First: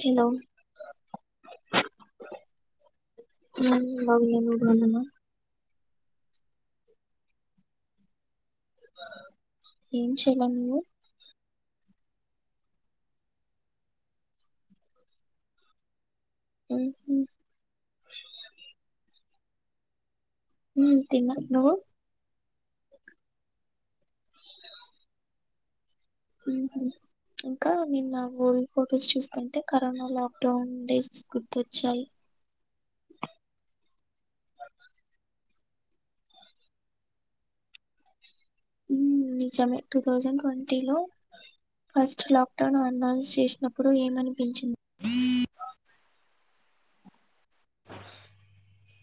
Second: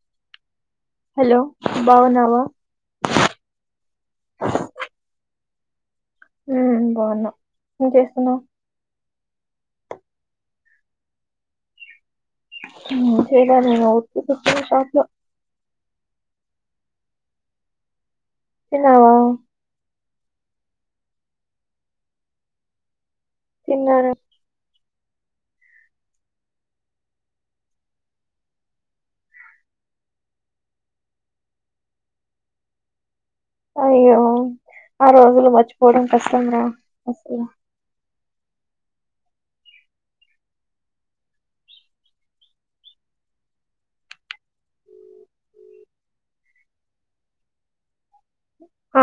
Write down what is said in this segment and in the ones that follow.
Hello hello బాగున్నావా ఉమ్ బాగున్న నువ్వు బాగున్నావా ఉమ్ బాగున్నా ఏం చేస్తున్నావ్ ఏం చెయలే నువ్వు చేదా [unintelligible] ఉహు తిన్నావా ఉ తిన్న నువ్వు తిన్నార అ ఇంక నేను నా ఓల్డ్ ఫొటోస్ చూసుకుంటే కరోనా లాక్డౌన్ డేస్ గుర్తొచ్చాయి పోడం కష్టం రాస్ నిజమే టూ థౌజండ్ ట్వంటీ లో ఫస్ట్ లాక్డౌన్ అనౌన్స్ చేసినప్పుడు ఏమనిపించింది ఆ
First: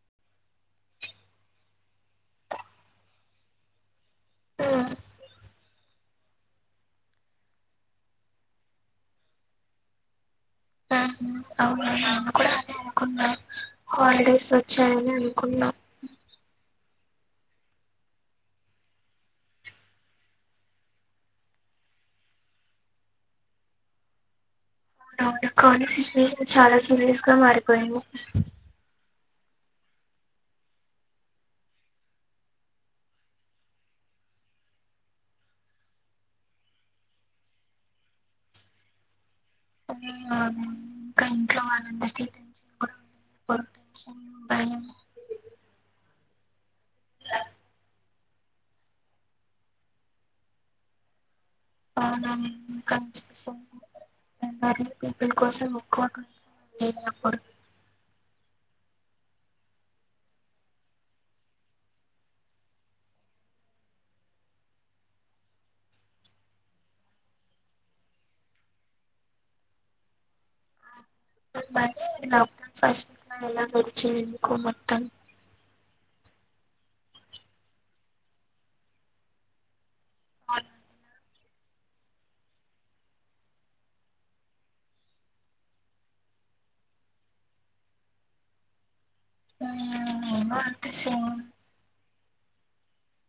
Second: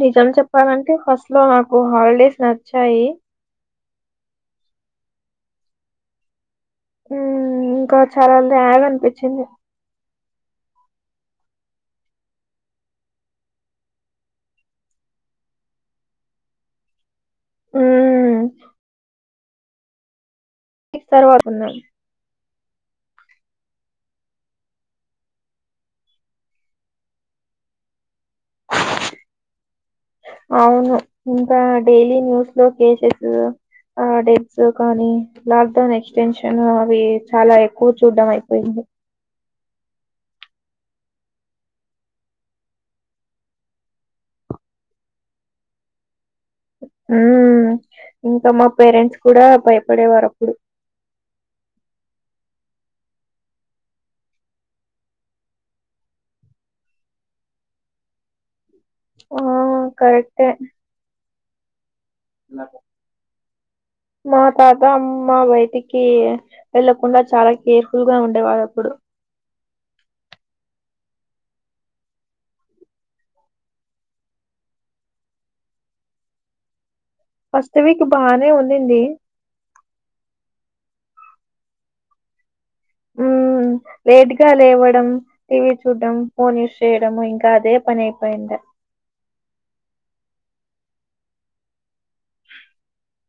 నిజం చెప్పాలంటే ఫస్ట్ లో నాకు హాలిడేస్ నచ్చాయి ఆ ఇంకా చాలా అంటె ల్యాగ్ అనిపించింది [inaudible] అవును నాను కూడ అదె అనుకున్నా హాలిడేస్ వచ్చాయని అనుకున్నా [inaudible] ఉ క్ తర్వాతున్నా అవునవును కానీ సిచ్యువేషన్ చాలా సీరియస్ గా మారిపోయింది అవును ఇంక డైలీ న్యూస్ లో కేసెస్ ఆ డెట్స్ కానీ లాక్ డౌన్ ఎక్స్టెన్షన్ అవి చాల ఎక్కువ చూడ్డం అయిపోయింది [inaudible] అవును ఇంకా ఇంట్లో వాళ్ళందరికీ తె టెంషన్ భయం మ్ ఇంక మా పేరెంట్స్ కూడ భయపడేవారు అప్పుడు అవునవును ఎ పీపిల్ కోసం ఉకువ కండప్పుడు ఆ కరెక్టే ఇలాగ మా తాత అమ్మ బయటికి వెళ్ళకుండ చాల కేర్ఫుల్ గా ఉండేవాల్లప్పుడు మరి లాక్డౌన్ ఫస్ట్ వీక్ ఎలా గడిచేది ఎందుకు మొత్తం ఫస్ట్ వీక్ బానే ఉండింది ఉ లేట్ గా లేవడం టీవీ చూడ్డం ఫోన్ యాజ్ చేయడం ఇంకా అదే పని అయిపోయింది నేను అంతె సేమ్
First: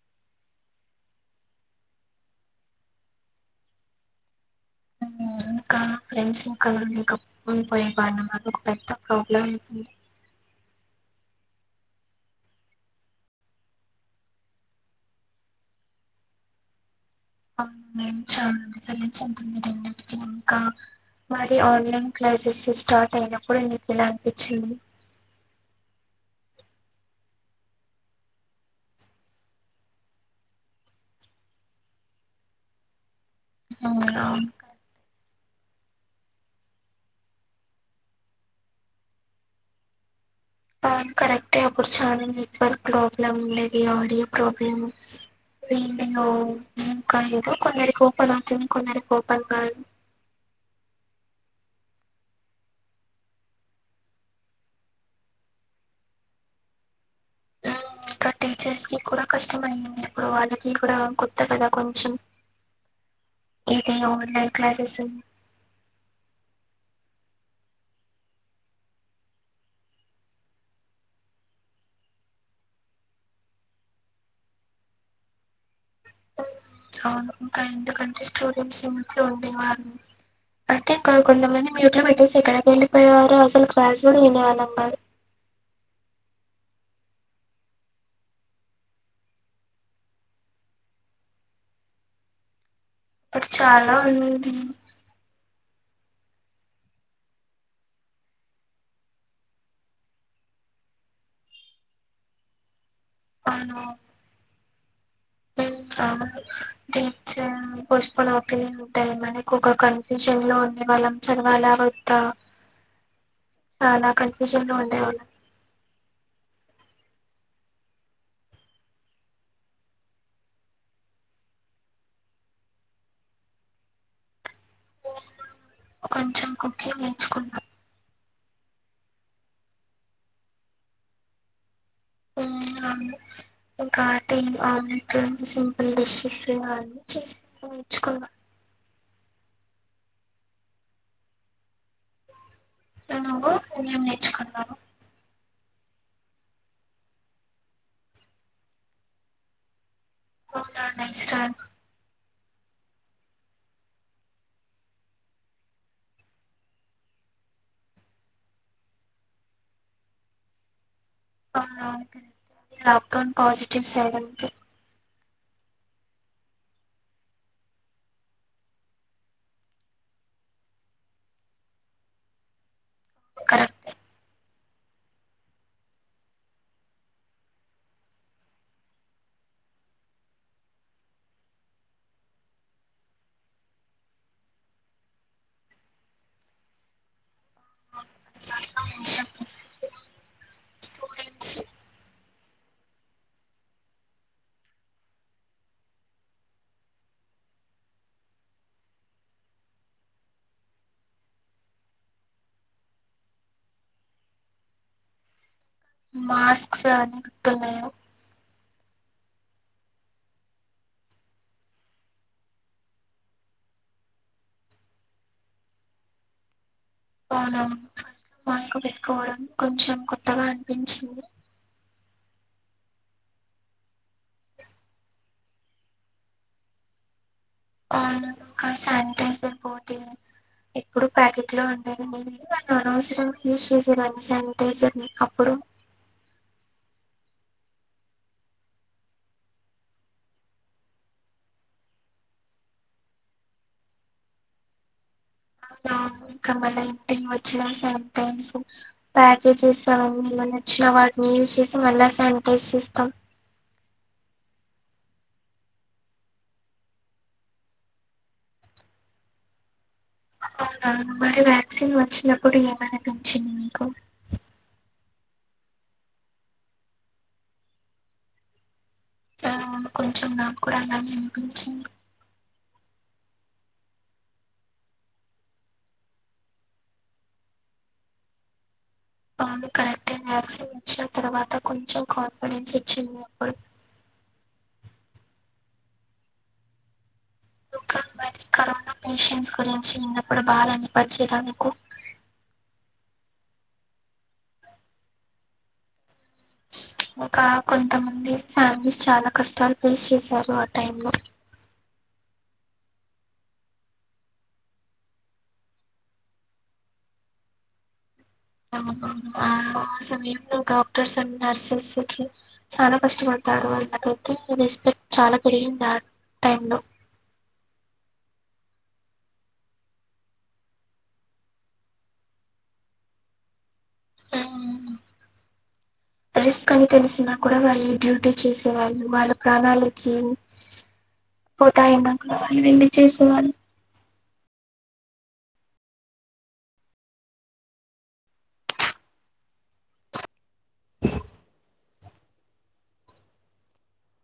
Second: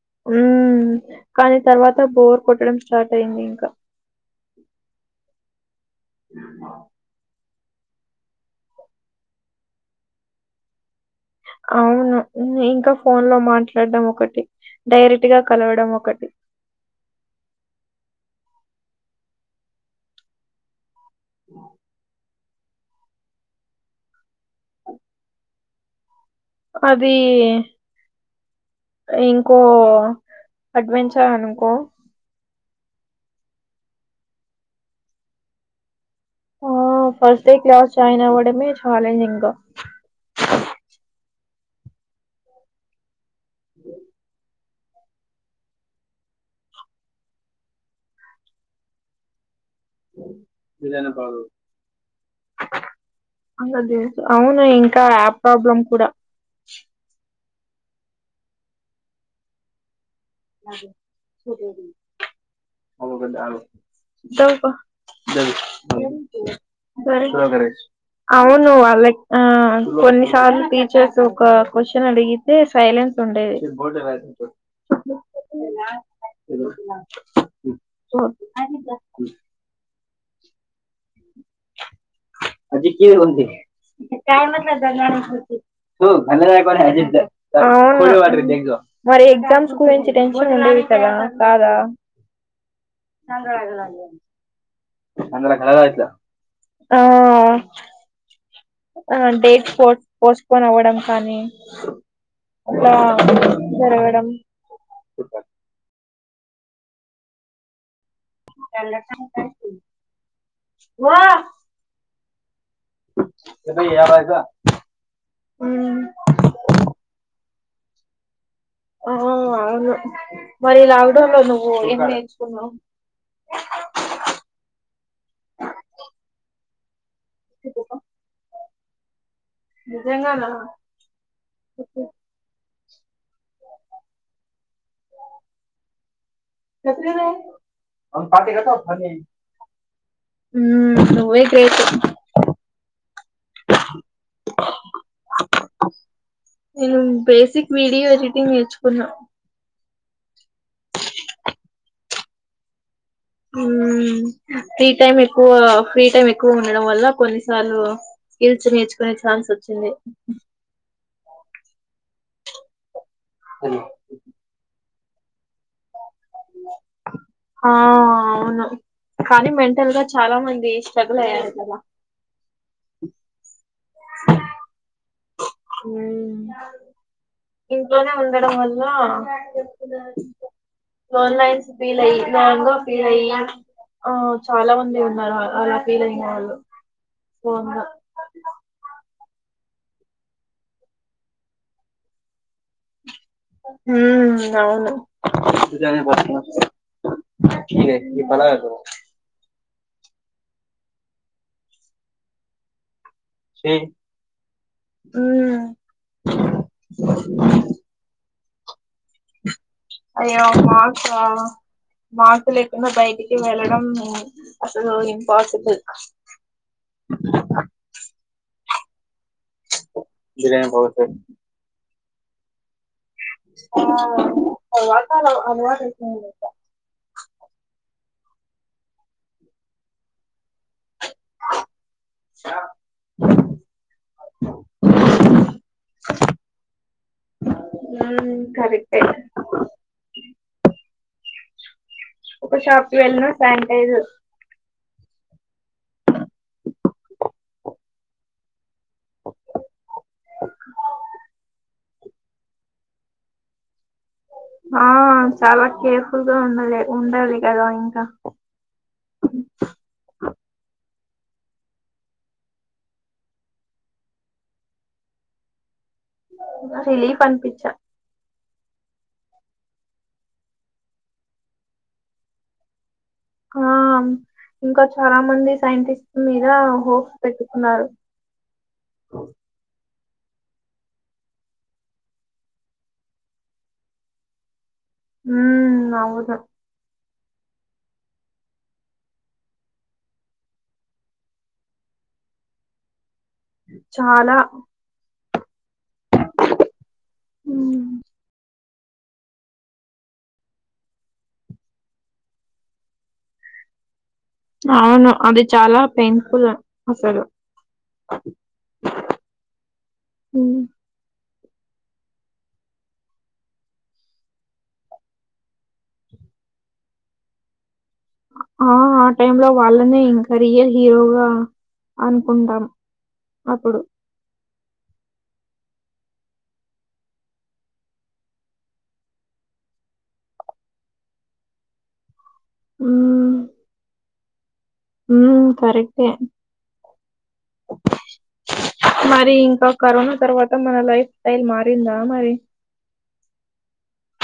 [inaudible] కాని తర్వాత బోర్ కొట్టడం స్టార్ట్ అయింది ఇంక [inaudible] ఇంకా ఫ్రెండ్స్ ఇంకలా మీకన్ పోయే వాళ్ళ మాది ఒక పెద్ద ప్రాబ్లం అయితుంది అవును ఇంక ఫోన్ లో మాట్లాడటం ఒకటి డైరెక్ట్ గా కలవడం ఒకటి అవును మేమ్ చాలా విఫలించి ఉంటుంది రెండిటికి ఇంకా మరి ఆన్లైన్ క్లాసెస్ స్టార్ట్ అయినప్పుడు నీకు ఎలా అనిపించింది అది ఇంకో అడ్వెంచర్ అనుకో అవును ఆ ఫస్ట్ డే క్లాస్ జాయిన్ అవ్వడమే ఛాలెంజింగ అవును కరెక్టే అప్పుడు చాల నెట్వర్క్ ప్రాబ్లం ఉండేది ఆడియో ప్రాబ్లం వెయిండింగో ఇంకా ఏదో కొందరికి ఓపెన్ అవుతుంది కొందరికి ఓపెన్ కాదు మీదనే పదు అందరు దేలుసు అవును ఇంకా యాప్ ప్రాబ్లం కూడా హు ఇంకా టీచర్స్ కి కూడా కష్టం అయింది ఇప్పుడు వాళ్ళకి కూడా కొత్త కదా కొంచెం అ కదా అ ఇది ఆన్లైన్ దవు క క్లాసెస్ ద సర వర అవును వాళ్ళకి ఆ కొన్నిసార్లు టీచర్స్ ఒక క్వశ్చన్ అడిగితే సైల్ ఫ్లెన్స్ ఉండేది అవును ఇంకా ఎందుకంటే స్టూడెంట్స్ ఇంట్లో ఉండేవారు అంటే కాల్ కొంత మంది మ్యూట్ లో అ ఉంది కా అవును వినేవాళ్ళం కాదు మరి ఎగ్జామ్స్ గురించి టెన్షన్ ఉండేవి కదా కాదా అప్పుడు చాలా ఉంది ఆ ఆ డేట్ పో పోస్ట్పోన్ అవ్వడం కానీ అలా అవును జరగడం అవును గెచ్చ పోస్ట్పోన్ అవుతూనే ఉంటాయి మనకు ఒక కన్ఫ్యూజన్ లో ఉండే వాళ్ళం చదవాల వద్దా చాలా కన్ఫ్యూజన్ లో ఉండేవాళ మ్మ్ ఆ అవును మరి లాక్డౌన్ లో నువ్వు ఏం నేర్చుకున్నావు కొంచెం కుకింగ్ ఏంచుకున్నా నిజంగానా ఇంకాటి ఆమ్లెట్ సింపుల్ డిషెస్ అన్నీ చేస్తూ నేర్చుకున్నా ఉ నువ్వే గ్రేట్ నువ్వు కొంజం నేర్చుకుందాం నేను బేసిక్ వీడియో ఎడిటింగ్ నేర్చుకున్నా అవునా నైస్రాల్ ఫ్రీ టైమ్ ఎక్కువ ఫ్రీ టైమ్ ఎక్కువ ఉండడం వల్ల కొన్నిసార్లు స్కిల్స్ నేర్చుకునే ఛాన్స్ వచ్చింది అవును అది లాక్డౌన్ పాజిటివ్ సైడంతే ఆ అవును కానీ మెంటల్ గా చాలా మంది స్ట్రగుల్ అయ్యారు కద కరెక్టే ఉమ్ ఇంట్లోనే ఉండడం వల్ల వాల్ నైన్స్ ఫిలై వాల్గో ఫిలయ్య ఆ చాలా మంది ఉన్నారు అలా ఫీల్ అయిన వాళ్ళు ఓందో స్టూడెంట్స్ ఉమ్మ్ అవును [unintelligible] ఉమ్మ్ మాస్క్స్ అని గుర్తున్నాయే అయ్యో మాక్సా మాస్క్ లేకుండా బయటికి వెళ్ళడం అసలు ఇంపాజిబుల్ అవునా మాస్క్ పెట్టుకోవడం కొంచెం కొత్తగా అనిపించింది ఆ తర్వాత అలా అలవాటైపోయింది ఇంక ఆ ఒక శానిటైజర్ పోటీ ఎప్పుడు ప్యాకెట్లో ఉండేది నేను అనవసరంగా యూజ్ చేసేదాన్ని శానిటైజర్ని అప్పుడు ఉమ్మ్ కరెక్టే ఒక షాప్‌కి వెళ్ళిన శానిటైజర్ అవునవును ఇంకా మళ్ళ ఇంటికి వచ్చినా శానిటైజర్ ప్యాకేజేస్ అవన్నీ ఏమన్నా తేచ్చిన వటిని యూస్ చేసి మళ్ళా శానిటైజ్ చేస్తాం ఆ చాలా కేర్ఫుల్‌గా ఉండాలి ఉండాలి కదా ఇంకా అవునా మరి వ్యాక్సిన్ వచ్చినప్పుడు ఏమనిపించింది మీకు రిలీఫ్ అనిప్పిచా ఆ అవును కొంచెం నాకూడా అలానే అనిపించింది ఆ ఇంకా చాలా మంది సైంటిస్ట్ మీద హోప్స్ పెట్టుకున్నారు అవును కరెక్టే వ్యాక్సిన్ వచ్చిన తర్వాత కొంచెం కాన్ఫిడెన్స్ ఇచ్చింది అప్పుడు ఉమ్మ్ అవును ఇంకా మరి [inaudible] కరోనా పేషెంట్స్ గురించి ఇన్నప్పుడు బాధ అనిపిచేదా నీకు చాలా [inaudible] ఇంకా ఉమ్, కొంతమంది ఫ్యామిలీస్ చాలా కష్టాలు ఫేస్ చేసారు ఆ టైం లో [inaudible] అవును అది చాలా పెయిన్ఫుల్ అసలు అవునవును ఆ సమయం ఉమ్, డాక్టర్ అని నర్సస్‌కి చాలా కష్టపడతారు వాళ్ళకైతే రెస్పెక్ట్ చాలా పెరిగింది అ టైంలో ఆ ఆ టైమ్లో వాళ్ళనే ఇంకా రియల్ హీరోగా అనుకుంటారు అప్పుడు అ రిస్క్ అని తెలిసినా కూడా వాళ్ళు డ్యూటీ చేసే వాళ్ళు వాళ్ళ ప్రాణాలకి పోతాయి మాకు వెళ్ళి చేసేవాళ్ళు మ్ కరెక్టే మరి ఇంకా కరోనా తర్వాత మన లైఫ్ స్టైల్ మారిందా మరి?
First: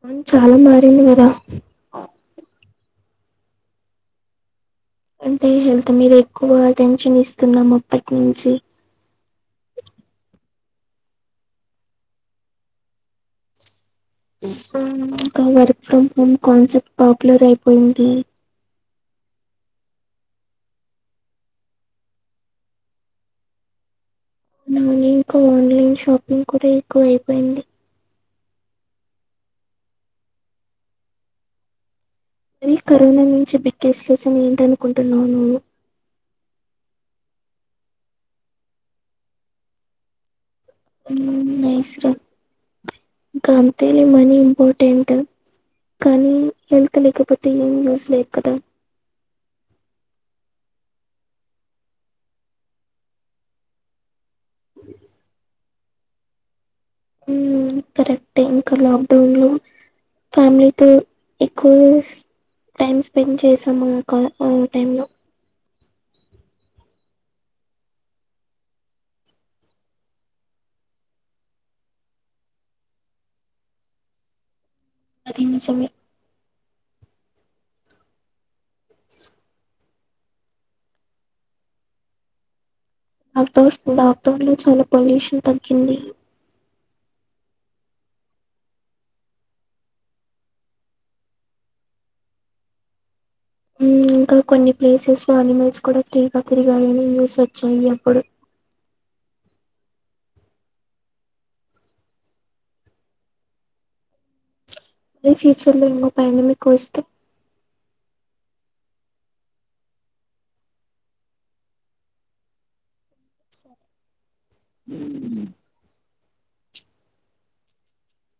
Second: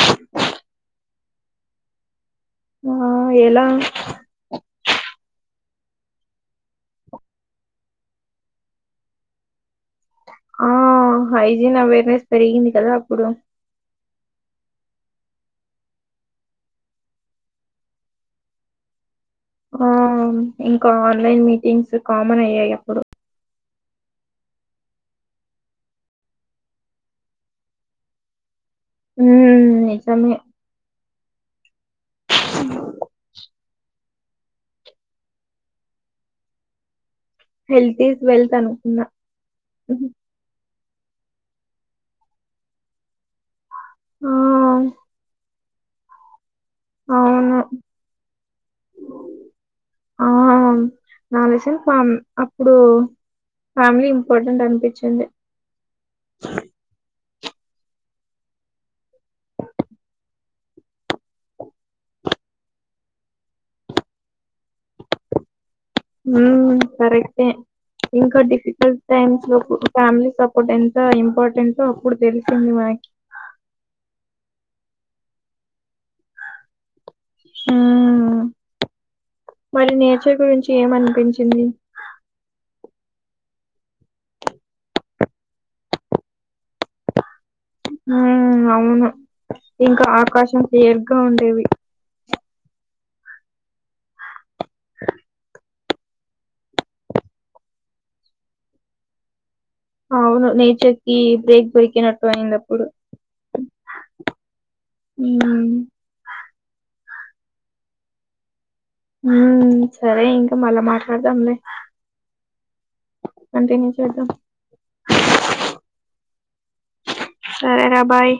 అవును చాలా మారింది కదా? ఆ ఎలా? అంటే హెల్త్ మీద ఎక్కువ అటెన్షన్ ఇస్తున్నాం అప్పటి నుంచి ఆ హైజీన్ అవేర్నెస్ పెరిగింది కదా అప్పుడు. ఇంకా work from home concept popular అయిపోయింది. ఆ ఇంకా ఆన్లైన్ మీటింగ్స్ కామన్ అయ్యాయి అప్పుడు. అవును ఇంకా ఆన్లైన్ షాపింగ్ కూడా ఎక్కువ అయిపోయింది. మ్ నిజమే ఈ కరోనా నుంచి బిగ్గెస్ట్ లెసన్ ఏంటనుకుంటున్నావు నీవు. హెల్త్ ఈస్ వెల్త్ అనుకున్నా. మ్ వేస్టే ఇంక అంతేలి ఆ మనీ ఇంపార్టెంట్. కానీ హెల్త్ లేకపోతే అవును ఏం యూస్ లేదు కదా. ఆ లెసన్ అప్పుడు ఫ్యామిలీ ఇంపార్టెంట్ అనిపించింది. కరెక్టే ఇంకా లాక్డౌన్ లో ఫ్యామిలీతో ఎక్కువ టైమ్ స్పెండ్ చేసాము ఆ టైం లో మ్ కరెక్టే ఇంకా డిఫికల్ట్ టైమ్స్ లో ఫ్యామిలీ సపోర్ట్ ఎంత ఇంపార్టెంటో అప్పుడు తెలిసింది మాకు హ ఇది నిజమే హ్మ్ మరి నేచర్ గురించి ఏమ అనిపించింది? అంటే లాక్డౌన్ లో చాలా పొల్యూషన్ తగ్గింది. హ్మ్ అవును ఇంకా ఆకాశం క్లియర్గా ఉండేది. మ్ ఇంకా కొన్ని ప్లేసెస్ లో అనిమల్స్ కూడా ఫ్రీగా తిరగాలని న్యూస్ వచ్చింది అప్పుడు అవును నేచర్ కి బ్రేక్ దొరికినట్టు అయింది. అప్పుడు అదే మ్మ్ ఫ్యూచర్ లో ఇంగా ఫైవ్ మెంబెర్స్ కి వస్తే మ్ సరే ఇంకా మళ్ళా మాట్లాడదాంలే. కంటిన్యూ చేద్దాం. మ్ హు సరేరా బాయ్